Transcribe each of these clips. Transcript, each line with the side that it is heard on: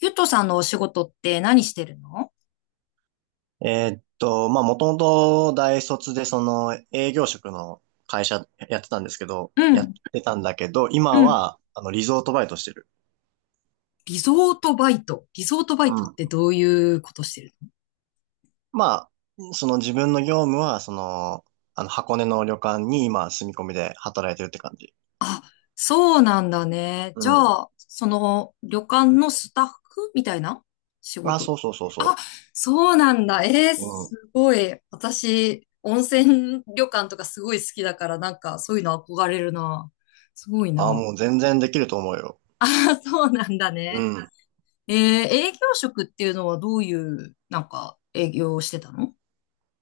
left: ゆとさんのお仕事って何してるの？
right: もともと大卒でその営業職の会社やってたんですけど、
left: う
right: やっ
left: ん、
right: てたんだけど、
left: う
right: 今
left: ん。
right: は、リゾートバイトしてる。
left: リゾートバイト。リゾートバイ
right: う
left: トって
right: ん。
left: どういうことしてるの？
right: まあ、その自分の業務は、箱根の旅館に今住み込みで働いてるって感じ。
left: あ、そうなんだね。
right: う
left: じゃ
right: ん。
left: あ、その旅館のスタッフみたいな仕
right: あ、
left: 事。
right: そうそうそう
left: あ、
right: そ
left: そうなんだ。えー、
right: う。う
left: す
right: ん。
left: ごい。私、温泉旅館とかすごい好きだから、そういうの憧れるな。すごい
right: あ、
left: な。
right: もう全然できると思うよ。
left: あ、そうなんだ
right: う
left: ね。
right: ん。
left: えー、営業職っていうのはどういう、営業をしてたの？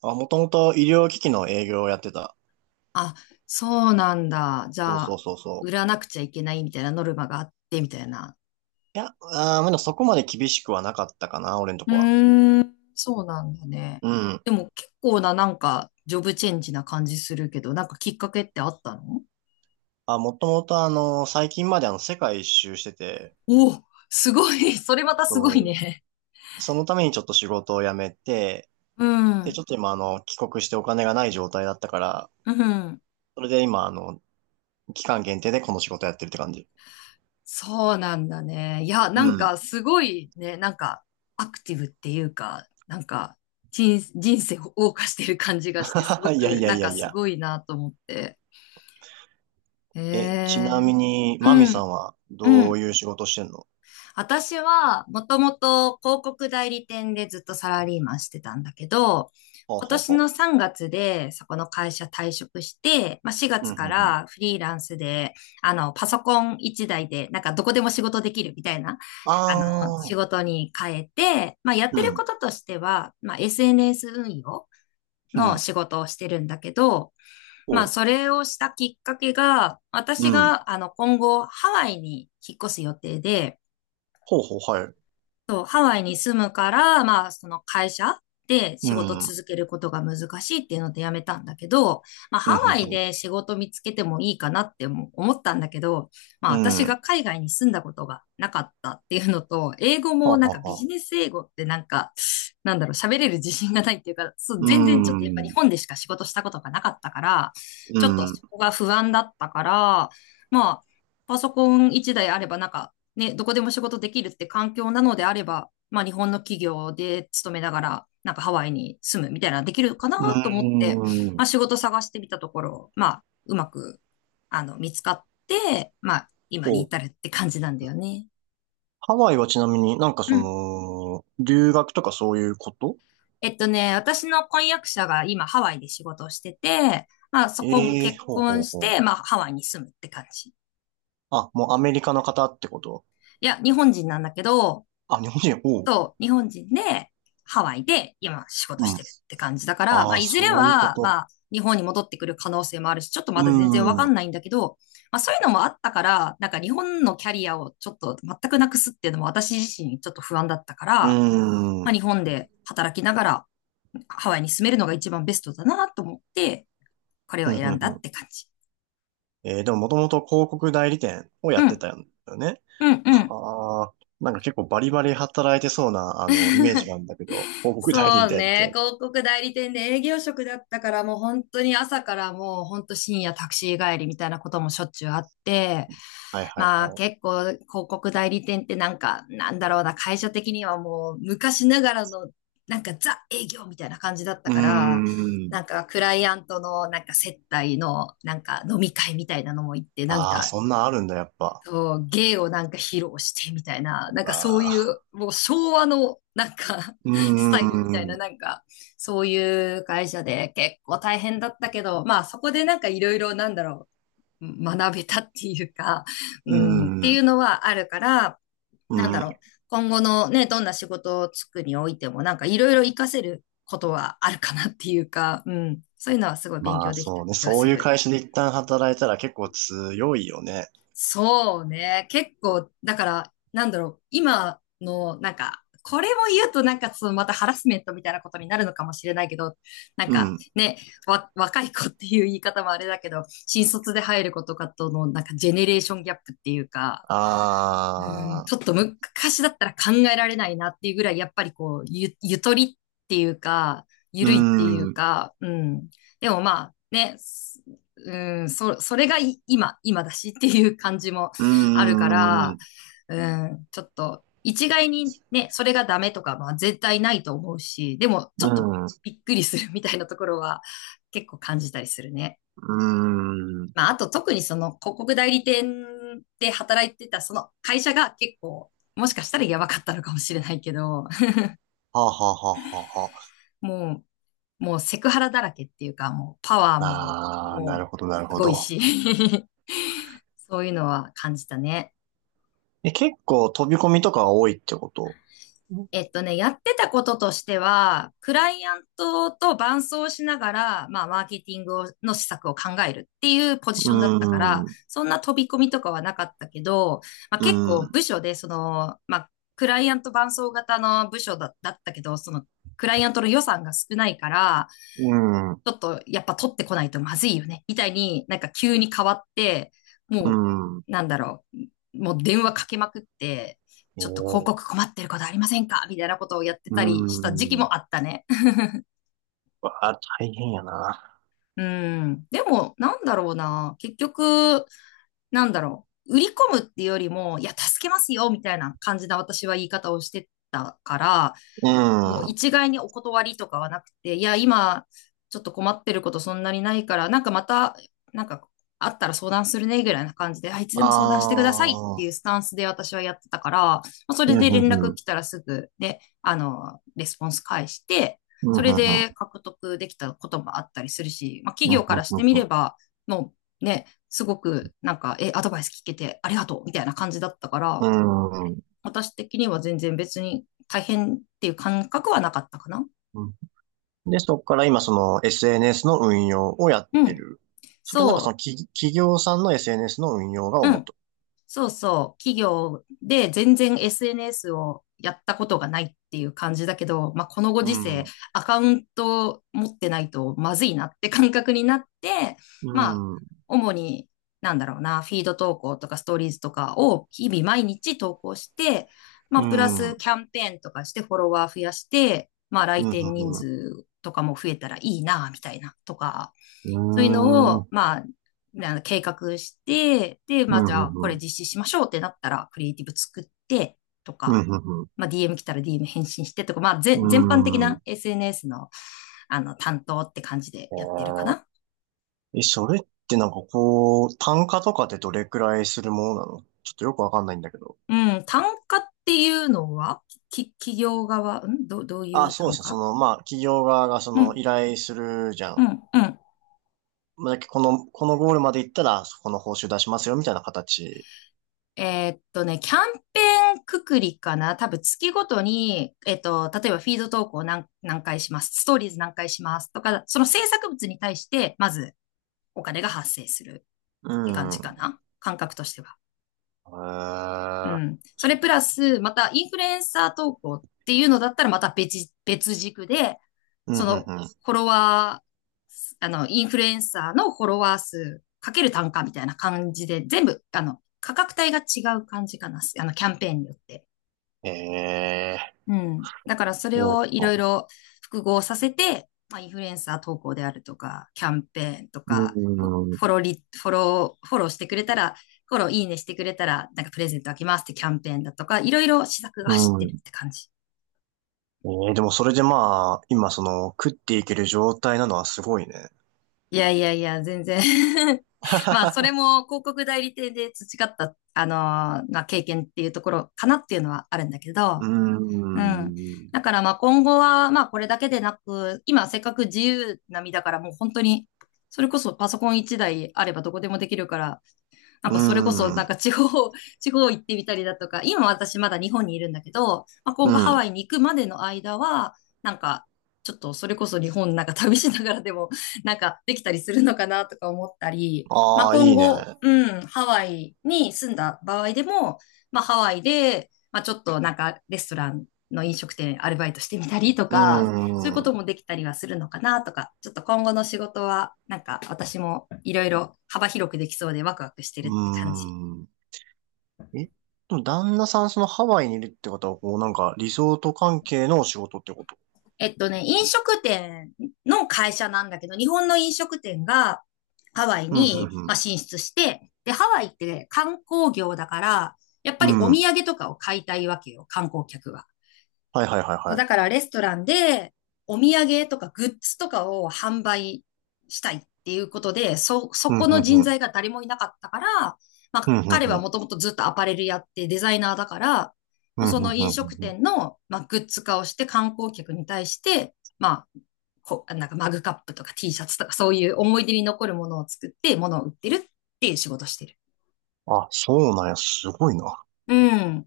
right: あ、もともと医療機器の営業をやってた。
left: あ、そうなんだ。じ
right: そう
left: ゃ
right: そう
left: あ、
right: そうそ
left: 売
right: う。
left: らなくちゃいけないみたいなノルマがあって、みたいな。
right: いや、あー、まだそこまで厳しくはなかったかな、俺のと
left: う
right: こは。
left: ーん、そうなんだね。
right: うん。
left: でも結構な、ジョブチェンジな感じするけど、なんかきっかけってあったの？
right: もともと最近まで世界一周してて、
left: おお、すごい。それまたすご
right: そ
left: い
right: う
left: ね。
right: そのためにちょっと仕事を辞めて、
left: う
right: で、
left: ん、
right: ちょっと今帰国してお金がない状態だったから、
left: うん。
right: それで今期間限定でこの仕事やってるって感じ。
left: そうなんだね。いや、
right: う
left: なん
right: ん。
left: かすごいね、アクティブっていうか、なんか人生を謳歌してる感じがして、すご
right: いやい
left: く、
right: や
left: な
right: い
left: ん
right: や
left: か
right: い
left: す
right: や。
left: ごいなと思って。え
right: え、ちな
left: え。
right: みに、
left: う
right: マミさ
left: ん、
right: んは
left: う
right: どう
left: ん。
right: いう仕事してんの？
left: 私は、もともと広告代理店でずっとサラリーマンしてたんだけど、
right: ほう
left: 今
right: ほう
left: 年
right: ほ
left: の3月でそこの会社退職して、まあ、4
right: う。うん、
left: 月
right: う
left: か
right: ん、うん。
left: らフリーランスで、パソコン一台で、なんかどこでも仕事できるみたいな、あ
right: あ
left: 仕
right: ー、
left: 事に変えて、まあ、やっ
right: う
left: てるこ
right: ん、
left: ととしては、まあ、SNS 運用
right: う
left: の
right: ん、
left: 仕事をしてるんだけど、ま
right: ほ
left: あ、
right: う、
left: それをしたきっかけが、
right: う
left: 私
right: ん。
left: が、今後、ハワイに引っ越す予定で、
right: ほうほう、はい。
left: そう、ハワイに住むから、まあ、その会社で
right: う
left: 仕事
right: ん、うん、
left: 続けることが難しいっていうので辞めたんだけど、まあ、
right: う
left: ハワイ
right: ん、
left: で仕事見つけてもいいかなっても思ったんだけど、まあ、
right: うん。
left: 私
right: う
left: が
right: ん、
left: 海外に住んだことがなかったっていうのと、英語も
right: は
left: なんか
right: は
left: ビジ
right: は。
left: ネス英語ってなんか、なんだろう、喋れる自信がないっていうか、そう、
right: う
left: 全然ちょっとやっぱ日
right: ん、
left: 本でしか仕事したことがなかったから、
right: う
left: ちょっと
right: ん。
left: そこが不安だったから、まあ、パソコン一台あればなんかね、どこでも仕事できるって環境なのであれば、まあ日本の企業で勤めながら、なんかハワイに住むみたいなのできるかな
right: うー
left: と思って、まあ
right: ん。
left: 仕事探してみたところ、まあうまく、見つかって、まあ今に
right: お、
left: 至るって感じなんだよね。
right: ハワイはちなみになんか
left: う
right: そ
left: ん。
right: の、留学とかそういうこと？
left: えっとね、私の婚約者が今ハワイで仕事をしてて、まあそこも
right: ええ
left: 結
right: ー、ほうほ
left: 婚
right: う
left: し
right: ほ
left: て、まあ
right: う。
left: ハワイに住むって感じ。
right: あ、もうアメリカの方ってこと？
left: いや、日本人なんだけど、
right: あ、日本人、おう。
left: そう、日本人で、ハワイで今仕事
right: う
left: し
right: ん。
left: てるって感じだから、ま
right: あ
left: あ、
right: あ、
left: いずれ
right: そういうこ
left: は、ま
right: と。
left: あ、日本に戻ってくる可能性もあるし、ちょっと
right: う
left: まだ全然わか
right: ーん。
left: ん
right: う
left: ないんだけど、まあ、そういうのもあったから、なんか日本のキャリアをちょっと全くなくすっていうのも私自身ちょっと不安だったから、
right: ー
left: まあ、
right: ん。
left: 日本で働きながらハワイに住めるのが一番ベストだなと思って、これ
right: ふ
left: を
right: んふ
left: 選
right: ん
left: んだ
right: ふ
left: っ
right: ん。
left: て感じ。
right: えー、でももともと広告代理店をや
left: う
right: って
left: ん、
right: たんだよね。
left: うん、うん。
right: はあ。なんか結構バリバリ働いてそうな、あの、イメージがあるんだけど、広告代理
left: そう
right: 店っ
left: ね、
right: て。
left: 広告代理店で営業職だったからもう本当に朝からもう本当深夜タクシー帰りみたいなこともしょっちゅうあって、
right: はいはい
left: まあ
right: はい。
left: 結構広告代理店ってなんかなんだろうな、会社的にはもう昔ながらのなんかザ営業みたいな感じだった
right: うー
left: から、
right: ん。
left: なんかクライアントのなんか接待のなんか飲み会みたいなのも行って、なん
right: ああ、
left: か
right: そんなんあるんだ、やっぱ。
left: そう、芸をなんか披露してみたいな、なんかそう
right: あ
left: い
right: あ、
left: う、もう昭和のなんか
right: うー
left: スタイルみたい
right: ん、
left: な、
right: う
left: なんかそういう会社で結構大変だったけど、まあそこでなんかいろいろなんだろう、学べたっていうか、う
right: ー
left: ん、ってい
right: ん、
left: うのはあるから、
right: う
left: なんだろ
right: ん。
left: う、今後のね、どんな仕事をつくにおいてもなんかいろいろ活かせることはあるかなっていうか、うん、そういうのはすごい勉
right: ま
left: 強
right: あ
left: できた
right: そうね、
left: 気が
right: そ
left: す
right: ういう
left: る。
right: 会社で一旦働いたら結構強いよね。
left: そうね。結構、だから、なんだろう。今の、なんか、これも言うとなんかそのまたハラスメントみたいなことになるのかもしれないけど、なん
right: う
left: か
right: ん。
left: ね、若い子っていう言い方もあれだけど、新卒で入る子とかとのなんかジェネレーションギャップっていうか、うん、
right: あ
left: ち
right: あ、
left: ょっと昔だったら考えられないなっていうぐらい、やっぱりこう、ゆとりっていうか、ゆ
right: うー
left: るいっていう
right: ん、う
left: か、うん。でもまあ、ね、すうん、それがい今、今だしっていう感じも
right: ー
left: あるか
right: ん、
left: ら、
right: う
left: うん、ちょっと、一概にね、それがダメとか、まあ絶対ないと思うし、でも、ちょっと
right: ん、う
left: びっくりするみたいなところは結構感じたりするね。
right: ーん。
left: まあ、あと特にその広告代理店で働いてたその会社が結構、もしかしたらやばかったのかもしれないけど、
right: はあはあはあはあは
left: ももうセクハラだらけっていうか、もうパワー
right: あ。
left: も、
right: ああ、なる
left: も
right: ほど、
left: う
right: なる
left: す
right: ほ
left: ごい
right: ど。
left: し、そういうのは感じたね。
right: え、結構飛び込みとかが多いってこと？う
left: えっとね、やってたこととしては、クライアントと伴走しながら、まあ、マーケティングをの施策を考えるっていうポジ
right: ー
left: ションだったから、
right: ん、うん、
left: そんな飛び込みとかはなかったけど、まあ、
right: う
left: 結構
right: ん、
left: 部署で、その、まあ、クライアント伴走型の部署だ、だったけど、その、クライアントの予算が少ないから、
right: う
left: ちょっとやっぱ取ってこないとまずいよね、みたいになんか急に変わって、も
right: ん。
left: う、なんだろう、もう電話かけまくって、
right: え
left: ちょっと広
right: ー、
left: 告困ってることありませんかみたいなことをやって
right: うー
left: たりした時期
right: ん。
left: もあったね。
right: わあ、大変やな。
left: うん。でも、なんだろうな。結局、なんだろう。売り込むっていうよりも、いや、助けますよみたいな感じな私は言い方をしてたから、
right: う
left: もう
right: ん、
left: 一概にお断りとかはなくて、いや、今、ちょっと困ってることそんなにないから、なんかまた、なんかあったら相談するね、ぐらいな感じで、あいつでも相談し
right: あ
left: てくださいっていう
right: あ、
left: スタンスで私はやってたから、まあ、そ
right: うん、
left: れで
right: う
left: 連
right: ん
left: 絡
right: うん。
left: 来たらすぐね、レスポンス返して、
right: うん、う
left: それ
right: んう
left: で
right: ん。
left: 獲得できたこともあったりするし、まあ、企
right: うん、ん、
left: 業からしてみれば、もうね、すごくなんか、え、アドバイス聞けてありがとうみたいな感じだったから、
right: うん。
left: 私的には全然別に大変っていう感覚はなかったかな。
right: うん。で、そこから今その SNS の運用をやっ
left: う
right: て
left: ん。
right: る。それなんかそ
left: そ
right: の企業さんの SNS の運用が
left: う。う
right: 主
left: ん。
right: と？
left: そうそう、企業で全然 SNS をやったことがないっていう感じだけど、まあ、このご時世、
right: う
left: アカウント持ってないとまずいなって感覚になって、まあ、
right: ん。うん。
left: 主に、なんだろうな、フィード投稿とかストーリーズとかを日々毎日投稿して、まあ、
right: う
left: プラ
right: ん。うん。
left: ス
right: う
left: キャンペーンとかしてフォロワー増やして、まあ、来
right: ん。
left: 店人数とかも増えたらいいな、みたいな、とか、
right: う
left: そういうの
right: ん。う
left: を、
right: ん。
left: まあ、あの計画して、で、ま
right: う
left: あ、じゃあ、これ
right: ん。
left: 実施しましょうってなったら、クリエイティブ作って、と
right: う
left: か、
right: ん。
left: まあ、DM 来たら DM 返信してとか、まあ、ぜ
right: う
left: 全般的な
right: ん。
left: SNS の、あの、担当って感じで
right: え
left: やってるか
right: ー、
left: な。
right: え、それってなんかこう、単価とかってどれくらいするものなの？ちょっとよくわかんないんだけど。
left: うん、単価っていうのは、企業側、うん、ど、どうい
right: あ、
left: う
right: そうで
left: 単
right: すね。そ
left: 価。
right: の、まあ、企業側がそ
left: う
right: の
left: ん、
right: 依頼するじゃ
left: う
right: ん。
left: ん、うん。
right: まあ、このゴールまで行ったら、そこの報酬出しますよ、みたいな形。
left: キャンペーンくくりかな多分月ごとに、例えばフィード投稿何回します、ストーリーズ何回しますとか、その制作物に対して、まずお金が発生する
right: う
left: って感じか
right: ん。へ
left: な、感覚としては。う
right: ー、
left: ん。それプラス、またインフルエンサー投稿っていうのだったら、また別軸で、
right: うん、う
left: そ
right: ん、
left: の
right: うん。
left: フォロワー、インフルエンサーのフォロワー数かける単価みたいな感じで、全部、価格帯が違う感じかな、キャンペーンによって。
right: ええ、
left: うん。だからそれ
right: そう
left: をいろい
right: か、
left: ろ複合させて、まあ、インフルエンサー投稿であるとか、キャンペーンと
right: う
left: か、フォ
right: ん、
left: フォローリ、フォロー、フォローしてくれたら、フォローいいねしてくれたら、なんかプレゼントあげますってキャンペーンだとか、いろいろ施策が
right: う
left: 走ってるっ
right: ん。
left: て感じ。
right: ええ、でもそれでまあ、今その、食っていける状態なのはすごいね。
left: いやいやいや、全然。 まあ、それ も広告代理店で培った、まあ、経験っていうところかなっていうのはあるんだけ
right: う
left: ど、うん。
right: ん、
left: だからまあ今後はまあこれだけでなく、今せっかく自由な身だからもう本当に、それこそパソコン一台あればどこでもできるから、なん
right: う
left: かそれこそ、なん
right: ん、
left: か地方、地方行ってみたりだとか、今私まだ日本にいるんだけど、まあ、今
right: う
left: 後ハ
right: ん。
left: ワイに行くまでの間は、なんか、ちょっとそれこそ日本なんか旅しながらでも、なんかできたりするのかなとか思ったり、まあ
right: ああ、い
left: 今
right: いね。
left: 後、うん、ハワイに住んだ場合でも、まあハワイで、まあちょっとなんかレストランの飲食店アルバイトしてみたりと
right: う
left: か、そういうこ
right: ん、
left: と
right: う
left: もできたりはするのかなとか、ちょっと今後の仕事は、なんか私もいろいろ幅広くできそうでワクワクしてるって感じ。
right: ん。え、でも旦那さんそのハワイにいるってことは、こうなんかリゾート関係のお仕事ってこと？
left: 飲食店の会社なんだけど、日本の飲食店がハワイ
right: うん、
left: に、
right: う
left: まあ、
right: ん、
left: 進出して、で、ハワイって観光業だから、やっぱ
right: う
left: りお
right: ん。う
left: 土
right: ん。
left: 産とかを買いたいわけよ、観光客は。
right: はいはいはい
left: そう
right: は
left: だ
right: い。
left: からレストランでお土産とかグッズとかを販売したいっていうことで、そ、そ
right: うん、う
left: こ
right: ん、う
left: の人
right: ん。
left: 材が誰もいなかったから、ま
right: う
left: あ
right: ん、うん、
left: 彼
right: う
left: は
right: ん。
left: もともとずっとアパレルやってデザイナーだから、
right: う
left: まあ
right: ん、うん、
left: そ
right: うん。う
left: の
right: ん
left: 飲食
right: うん。
left: 店の、まあ、グッズ化をして観光客に対して、まあ、なんかマグカップとか Tシャツとかそういう思い出に残るものを作って物を売ってるっていう仕事をしてる。
right: あ、そうなんや、すごいな。
left: うん。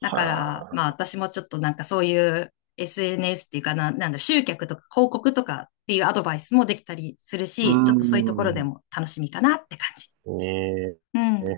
left: だから、
right: あ。
left: まあ私もちょっとなんかそういう SNS っていうかな、なんだ、集客とか広告とかっていうアドバイスもできたりする
right: うー
left: し、ちょっとそういうところで
right: ん。
left: も楽しみかなって感じ。
right: ええ
left: うん。